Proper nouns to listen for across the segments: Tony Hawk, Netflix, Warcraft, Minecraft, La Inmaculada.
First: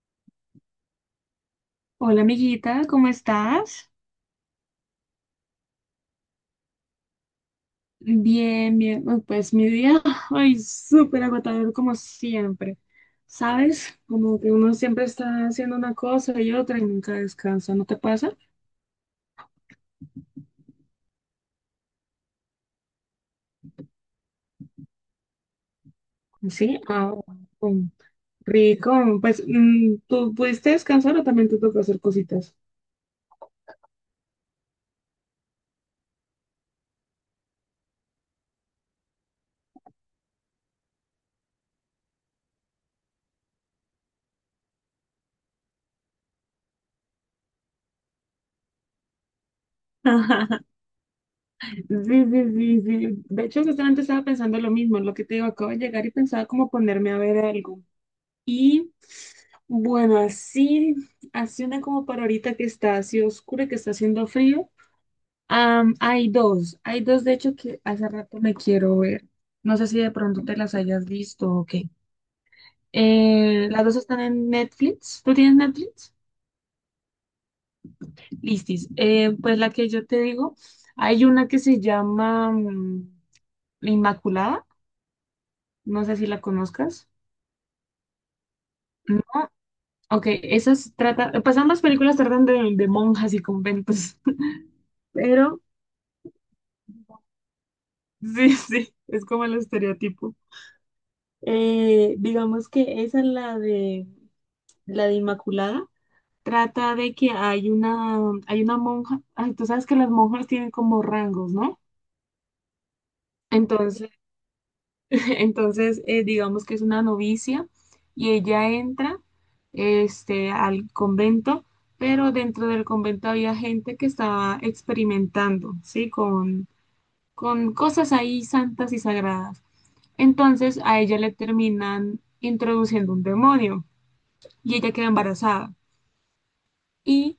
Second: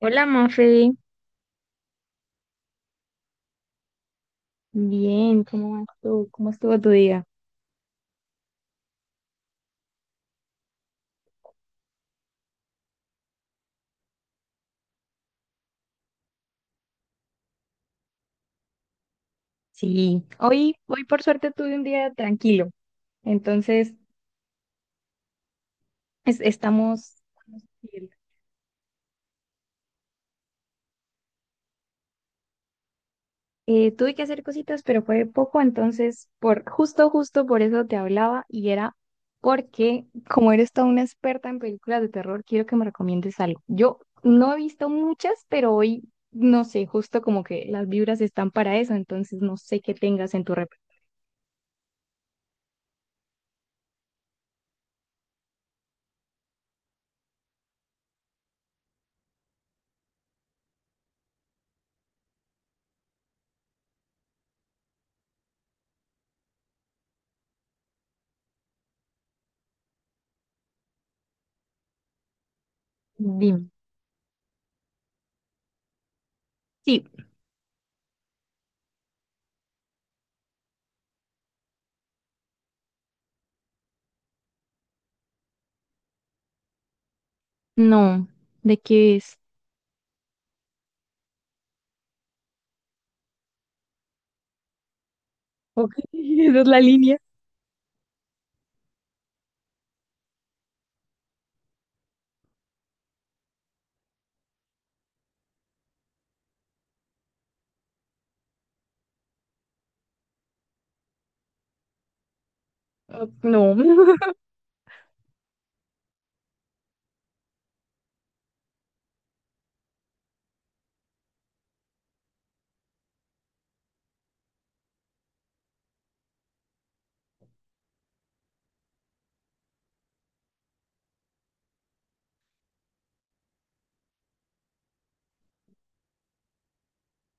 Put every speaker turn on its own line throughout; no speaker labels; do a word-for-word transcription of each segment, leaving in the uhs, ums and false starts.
Hola, Mafe.
Hola amiguita, ¿cómo estás?
Bien, ¿cómo vas tú? ¿Cómo estuvo tu día?
Bien, bien. Uy, pues mi día, ay, súper agotador como siempre. ¿Sabes? Como que uno siempre está haciendo una cosa y otra y nunca descansa, ¿no te pasa?
Sí, hoy, hoy por suerte tuve un día tranquilo, entonces es-
Sí, ah,
estamos...
um, rico. Pues, mm, ¿tú pudiste descansar o también te toca hacer cositas?
Eh, tuve que hacer cositas, pero fue poco, entonces por justo, justo por eso te hablaba y era porque como eres toda una experta en películas de terror, quiero que me recomiendes algo. Yo no he visto muchas, pero hoy, no sé, justo como que las vibras están para eso, entonces no sé qué tengas en tu repertorio.
Sí, sí, sí, sí. De hecho, justamente estaba pensando lo mismo, lo que te digo, acabo de llegar y pensaba como ponerme a ver algo. Y bueno, así, así una como para ahorita que está así oscura, que está haciendo frío. Am, hay dos, hay dos de hecho que hace rato me quiero ver. No sé si de pronto te las hayas visto o qué. Eh,
Dime.
las dos están en Netflix. ¿Tú tienes Netflix?
Sí.
Listis. Eh, pues la que yo te digo, hay una que se llama mm, La Inmaculada. No sé si la conozcas.
No, ¿de qué
No.
es?
Ok, esas tratan, pues ambas películas tratan de, de monjas y conventos. Pero
Ok, esa es la línea.
sí, sí, es como el estereotipo. Eh, digamos que esa es la de la de Inmaculada. Trata de que hay una, hay una monja. Ay, tú sabes que las monjas tienen como rangos, ¿no?
Ah, no.
Entonces, entonces eh, digamos que es una novicia y ella entra este, al convento, pero dentro del convento había gente que estaba experimentando, ¿sí? Con, con cosas ahí santas y sagradas. Entonces a ella le terminan introduciendo un demonio y ella queda embarazada. Y,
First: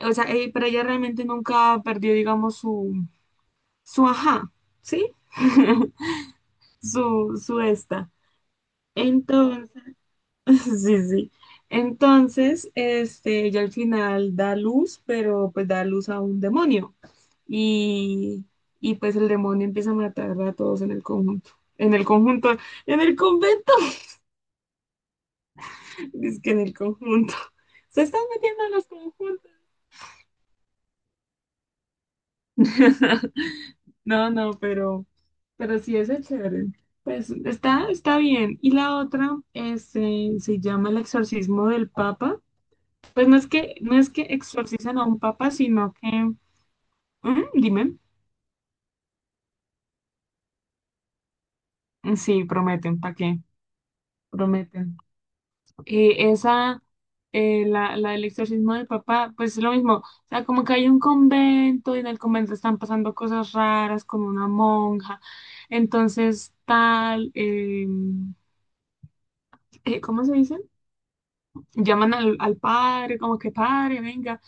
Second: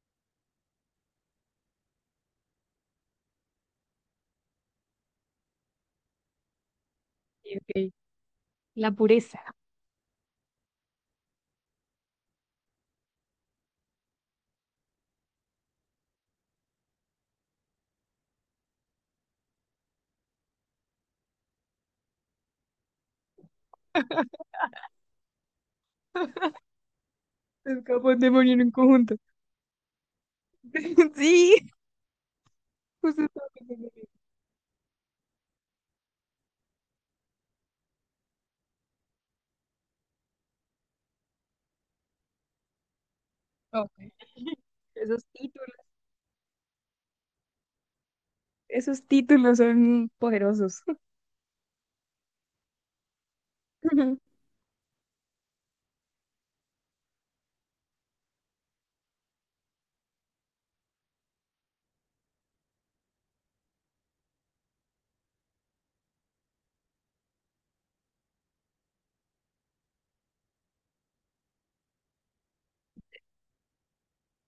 o sea, eh, pero ella realmente nunca perdió, digamos, su, su ajá, ¿sí? Su, su
Ok.
esta.
La pureza.
Entonces, sí, sí. Entonces, este, ella al final da luz, pero pues da luz a un demonio. Y, y pues el demonio empieza a matar a todos en el conjunto. En el conjunto, en el convento. Es que en el conjunto.
Es
Se
capaz
están
de morir en
metiendo
un
en los
conjunto.
conjuntos.
Sí, justo estaba pensando en eso.
No, no, pero, pero sí es chévere. Pues está, está bien. Y la otra es, eh, se llama el exorcismo del Papa. Pues no es que,
Ok.
no es que exorcizan a un
Esos
papa,
títulos,
sino que, ujú, dime,
esos títulos son poderosos.
sí, prometen, ¿para qué? Prometen. eh, esa, eh, la, la del exorcismo del papá, pues es lo mismo. O sea, como que hay un convento y en el convento están pasando cosas raras con una monja. Entonces, tal, eh, eh, ¿cómo se dice? Llaman al, al padre, como que padre, venga,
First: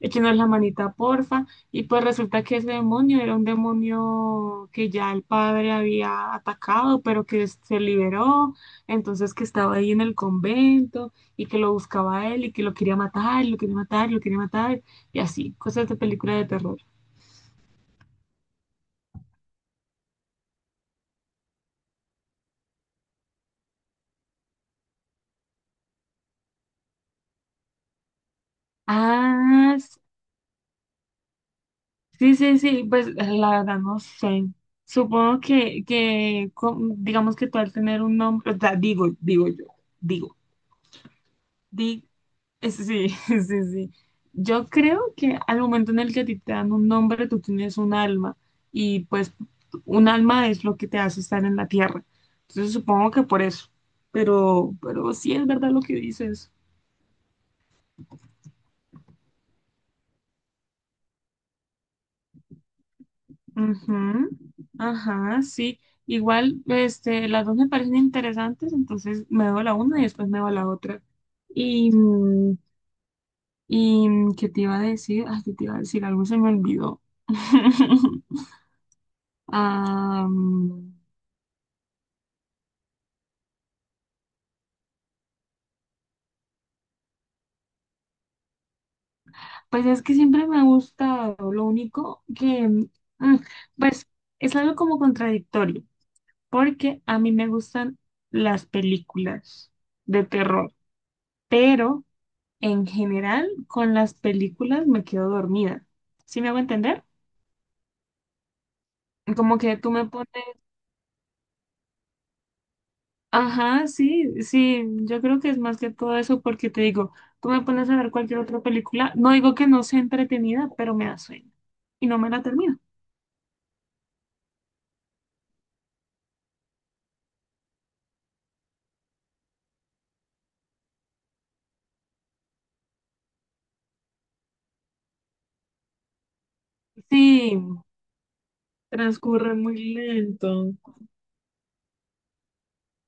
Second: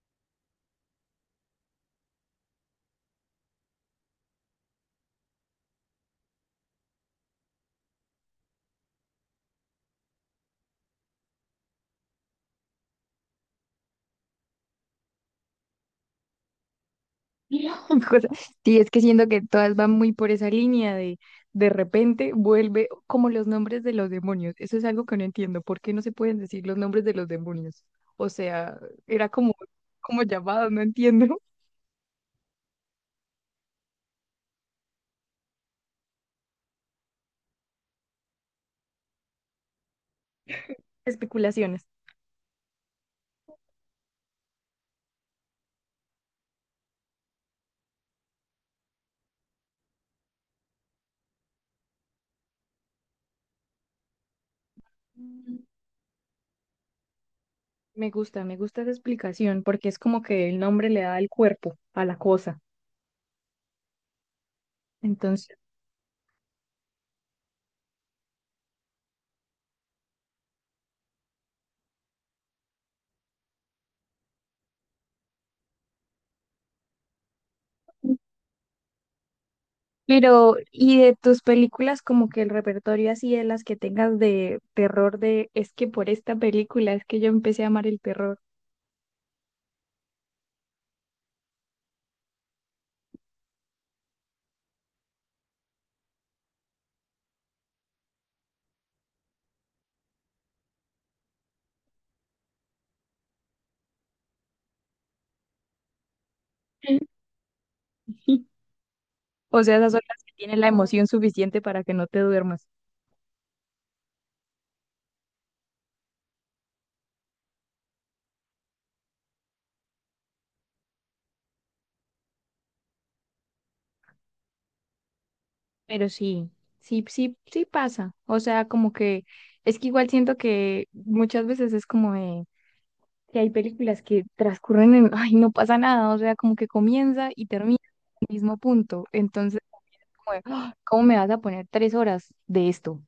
échenos la manita, porfa. Y pues resulta que ese demonio era un demonio que ya el padre había atacado, pero que se liberó, entonces que estaba ahí en el convento y que lo buscaba él y que lo quería matar, lo quería matar, lo quería matar, y así, cosas de película de terror.
Cosa- Sí, es que siento que todas van muy por esa línea de de repente vuelve como los nombres de los demonios. Eso es algo que no entiendo. ¿Por qué no se pueden decir los nombres de los demonios? O sea, era como,
Ah, s-
como llamados, no entiendo.
sí, sí, sí, pues la verdad no sé. Supongo que, que co- digamos que tú al tener un nombre, o sea, digo, digo yo, digo.
Especulaciones.
Di, es- sí, sí, sí. Yo creo que al momento en el que a ti te dan un nombre, tú tienes un alma y pues un alma es lo que te hace estar en la tierra. Entonces supongo que por eso. Pero, pero sí es
Mm.
verdad lo que dices.
Me gusta, me gusta esa explicación porque es como que el nombre le da el cuerpo a la cosa.
Ujú. Ajá,
Entonces,
sí. Igual, este, las dos me parecen interesantes, entonces me doy la una y después me doy la otra. Y, mm, y mm, ¿qué te iba a decir? Ay, ¿qué te iba a decir? Algo se me olvidó.
pero
Am,
¿y de tus películas como que el repertorio así de las que tengas de terror de es que por esta película es que yo empecé a amar el terror?
pues es que siempre me ha gustado, lo único que, mm, pues es algo como contradictorio, porque a mí me gustan las películas de terror, pero en general con las películas me quedo dormida. ¿Sí me hago entender? Como
O sea,
que tú
esas son
me
las
pones,
que tienen la emoción suficiente para que no te duermas.
ajá, sí, sí, yo creo que es más que todo eso porque te digo, tú me pones a ver cualquier otra película, no digo que no sea entretenida, pero me da sueño y no me la termino.
Pero sí, sí, sí, sí pasa. O sea, como que es que igual siento que muchas veces es como de que hay películas que transcurren en, ay, no pasa nada, o sea, como que comienza y
Sí,
termina en el mismo punto.
transcurre
Entonces,
muy
como de,
lento.
"Ah, ¿cómo me vas a poner tres horas de esto?"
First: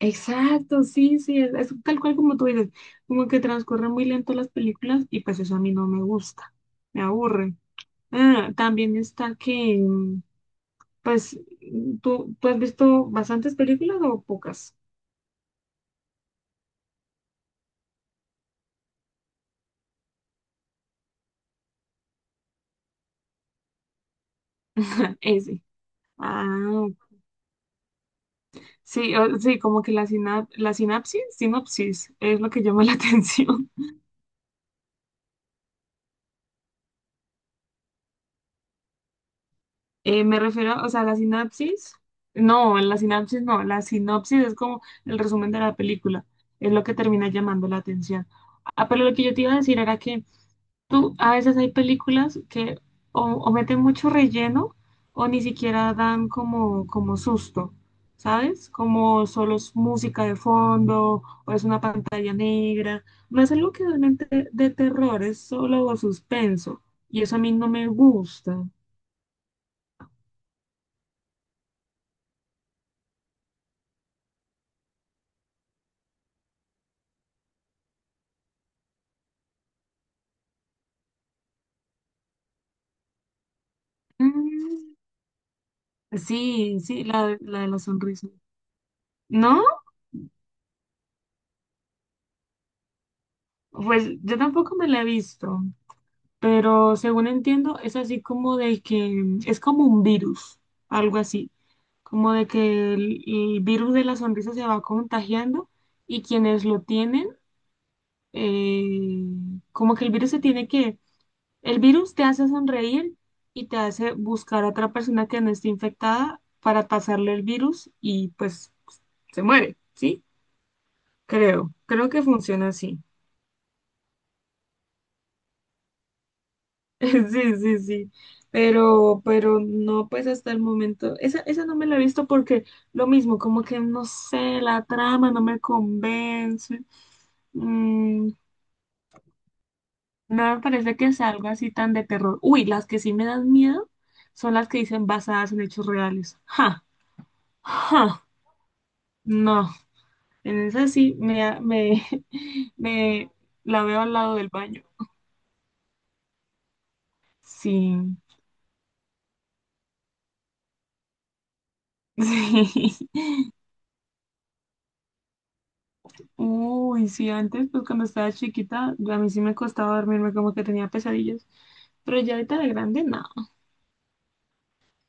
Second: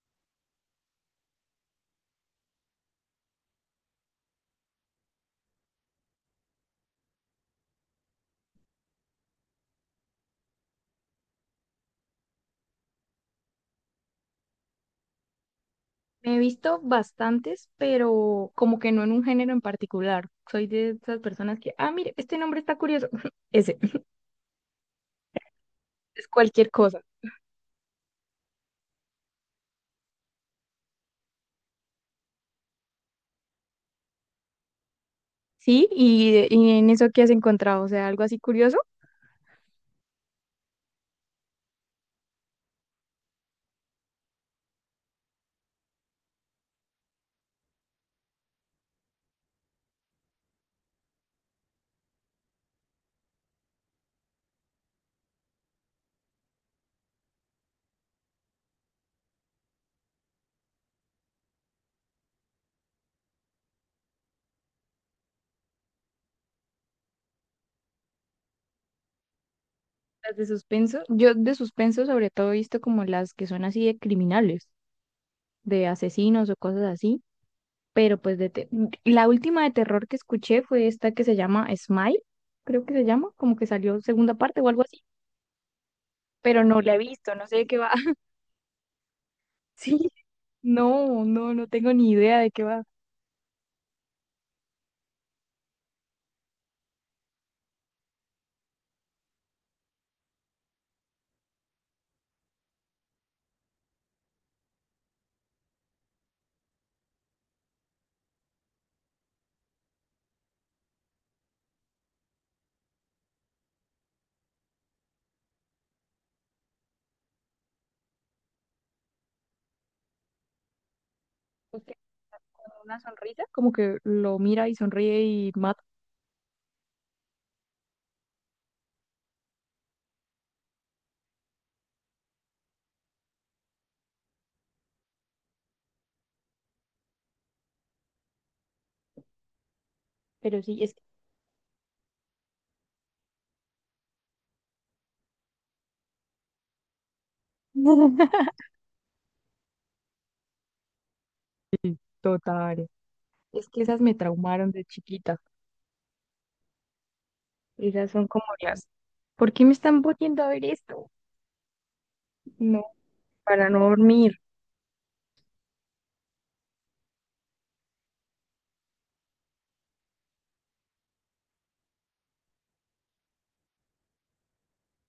Exacto, sí, sí, es, es tal cual como tú dices, como que transcurren muy lento las películas y pues eso a mí no me gusta, me aburre. Ah, también está que, mm, pues, mm, ¿tú, ¿tú has visto bastantes películas o pocas?
Me he visto bastantes, pero como que no en un género en particular. Soy de esas personas que, ah, mire, este nombre está curioso. Ese,
Ah, ese.
es cualquier
Ah,
cosa.
sí, o- sí, como que la, sina- la sinapsis, sinopsis, es lo que llama la atención.
Sí, y, y en eso que has encontrado, o sea, algo así curioso.
Eh, me refiero, o sea, la sinapsis. No, la sinapsis no. La sinopsis es como el resumen de la película. Es lo que termina llamando la atención. Ah, pero lo que yo te iba a decir era que tú, a veces hay películas que o, o meten mucho relleno o ni siquiera dan como, como susto, ¿sabes? Como solo es música de fondo o es una pantalla negra. No es algo que realmente de, de terror, es solo suspenso. Y eso a mí no me gusta.
Las de suspenso, yo de suspenso sobre todo he visto como las que son así de criminales, de asesinos o cosas así. Pero pues de te- mm, la última de terror que escuché fue esta que se llama Smile, creo que se llama, como que salió segunda parte o algo
Mm.
así, pero
Sí,
no la he
sí,
visto,
la,
no sé
la
de
de
qué
la
va.
sonrisa. ¿No?
Sí, no, no, no tengo ni idea de qué va.
Pues yo tampoco me la he visto, pero según entiendo es así como de que es como un virus, algo así, como de que el, el virus de la sonrisa se va contagiando y quienes lo tienen, eh, como que el virus se tiene que, el virus te hace sonreír y te hace buscar a otra persona que no esté infectada para pasarle el virus y pues se muere, ¿sí? Creo,
Porque
creo que
con
funciona
una
así.
sonrisa, como que lo mira y sonríe y mata,
Sí, sí, sí. Pero, pero no, pues hasta el momento. Esa, esa no me la he visto porque lo mismo, como que no sé, la trama no me convence. Mm, no me
pero sí, es
parece
que...
que sea algo así tan de terror. Uy, las que sí me dan miedo son las que dicen basadas en hechos reales. Ja, ja, no. En esa sí me, me,
Total,
me
es que
la
esas
veo al
me
lado del
traumaron
baño.
de chiquita, esas
Sí,
son como las... ¿Por qué me están poniendo a ver esto? No,
sí.
para no dormir.
Uy, sí, antes, pues cuando estaba chiquita, a mí sí me costaba dormirme, como que tenía pesadillas. Pero ya ahorita de grande, no.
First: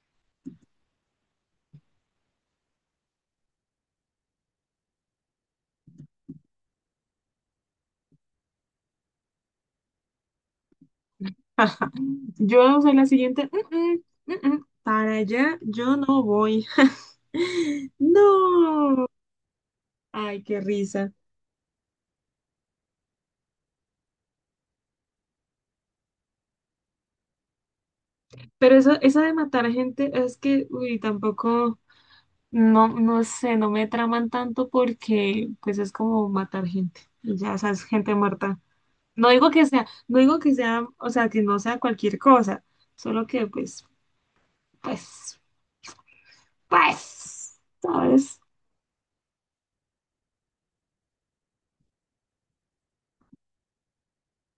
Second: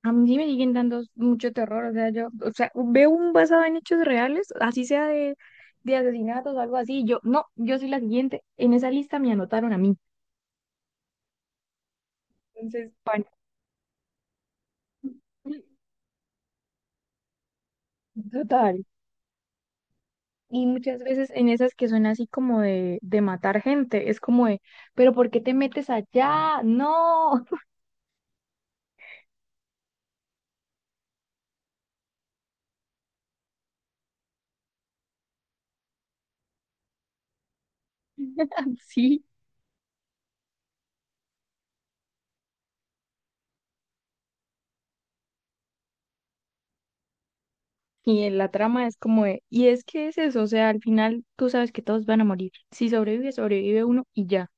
A mí sí me siguen dando mucho terror, o sea, yo, o sea, veo un basado en hechos reales, así sea de, de asesinatos o algo así, yo, no, yo soy la siguiente, en esa lista me anotaron a mí,
Yo
entonces,
soy la
pan,
siguiente. "Mm, mm, mm, mm, para allá yo no voy.
total.
No. Ay, qué
Y muchas
risa.
veces en esas que son así como de, de matar gente, es como de, pero ¿por qué te metes allá? No,
Pero eso, eso de matar gente es que, uy, tampoco, no, no sé, no me traman tanto porque, pues es como matar gente. Y ya, sabes, gente muerta.
sí.
No digo que sea, no digo que sea, o sea, que no sea cualquier cosa, solo que pues, pues, pues,
Y en
¿sabes?
la trama es como de, y es que es eso, o sea, al final tú sabes que todos van a morir, si sobrevive, sobrevive uno y ya.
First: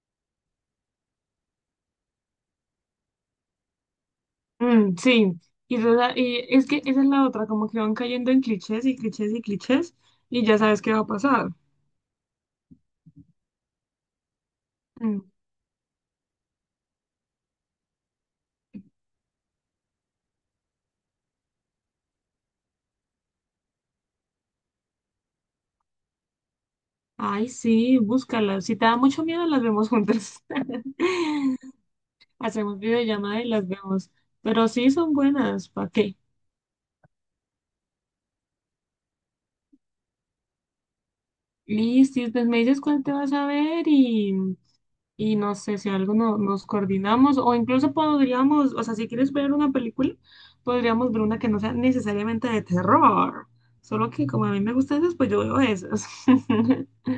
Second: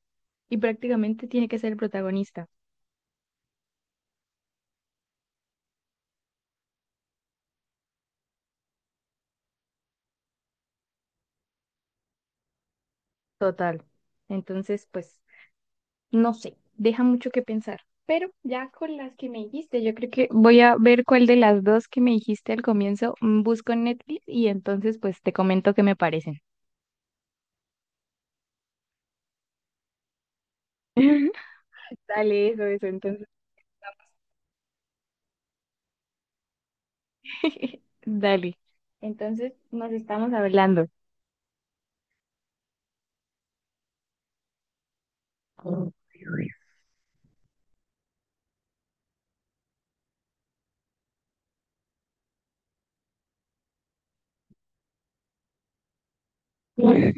Y prácticamente tiene que ser el protagonista,
Mm, sí, y, esa- y es que esa es la otra, como que van cayendo en clichés y clichés y clichés y ya sabes qué va a pasar.
total. Entonces,
Mm.
pues, no sé, deja mucho que pensar. Pero ya con las que me dijiste, yo creo que voy a ver cuál de las dos que me dijiste al comienzo mm, busco en Netflix y entonces pues te comento qué me parecen.
Ay, sí, búscala. Si te da mucho miedo, las vemos juntas.
Dale, eso,
Hacemos
eso, entonces.
videollamada y las vemos. Pero sí son buenas, ¿para qué?
Dale. Entonces nos estamos hablando.
Listo, y pues me dices cuál te vas a ver y. Y no sé si algo no- nos coordinamos o incluso podríamos, o sea, si quieres ver una película, podríamos ver una que no sea necesariamente de terror. Solo que como a mí me gustan esas, pues yo veo esas.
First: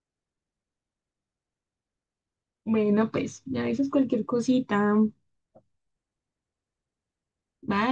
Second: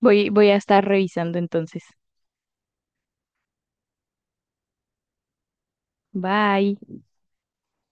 Voy, voy a estar revisando entonces.
Bueno, pues ya dices cualquier cosita.
Bye.
Bye.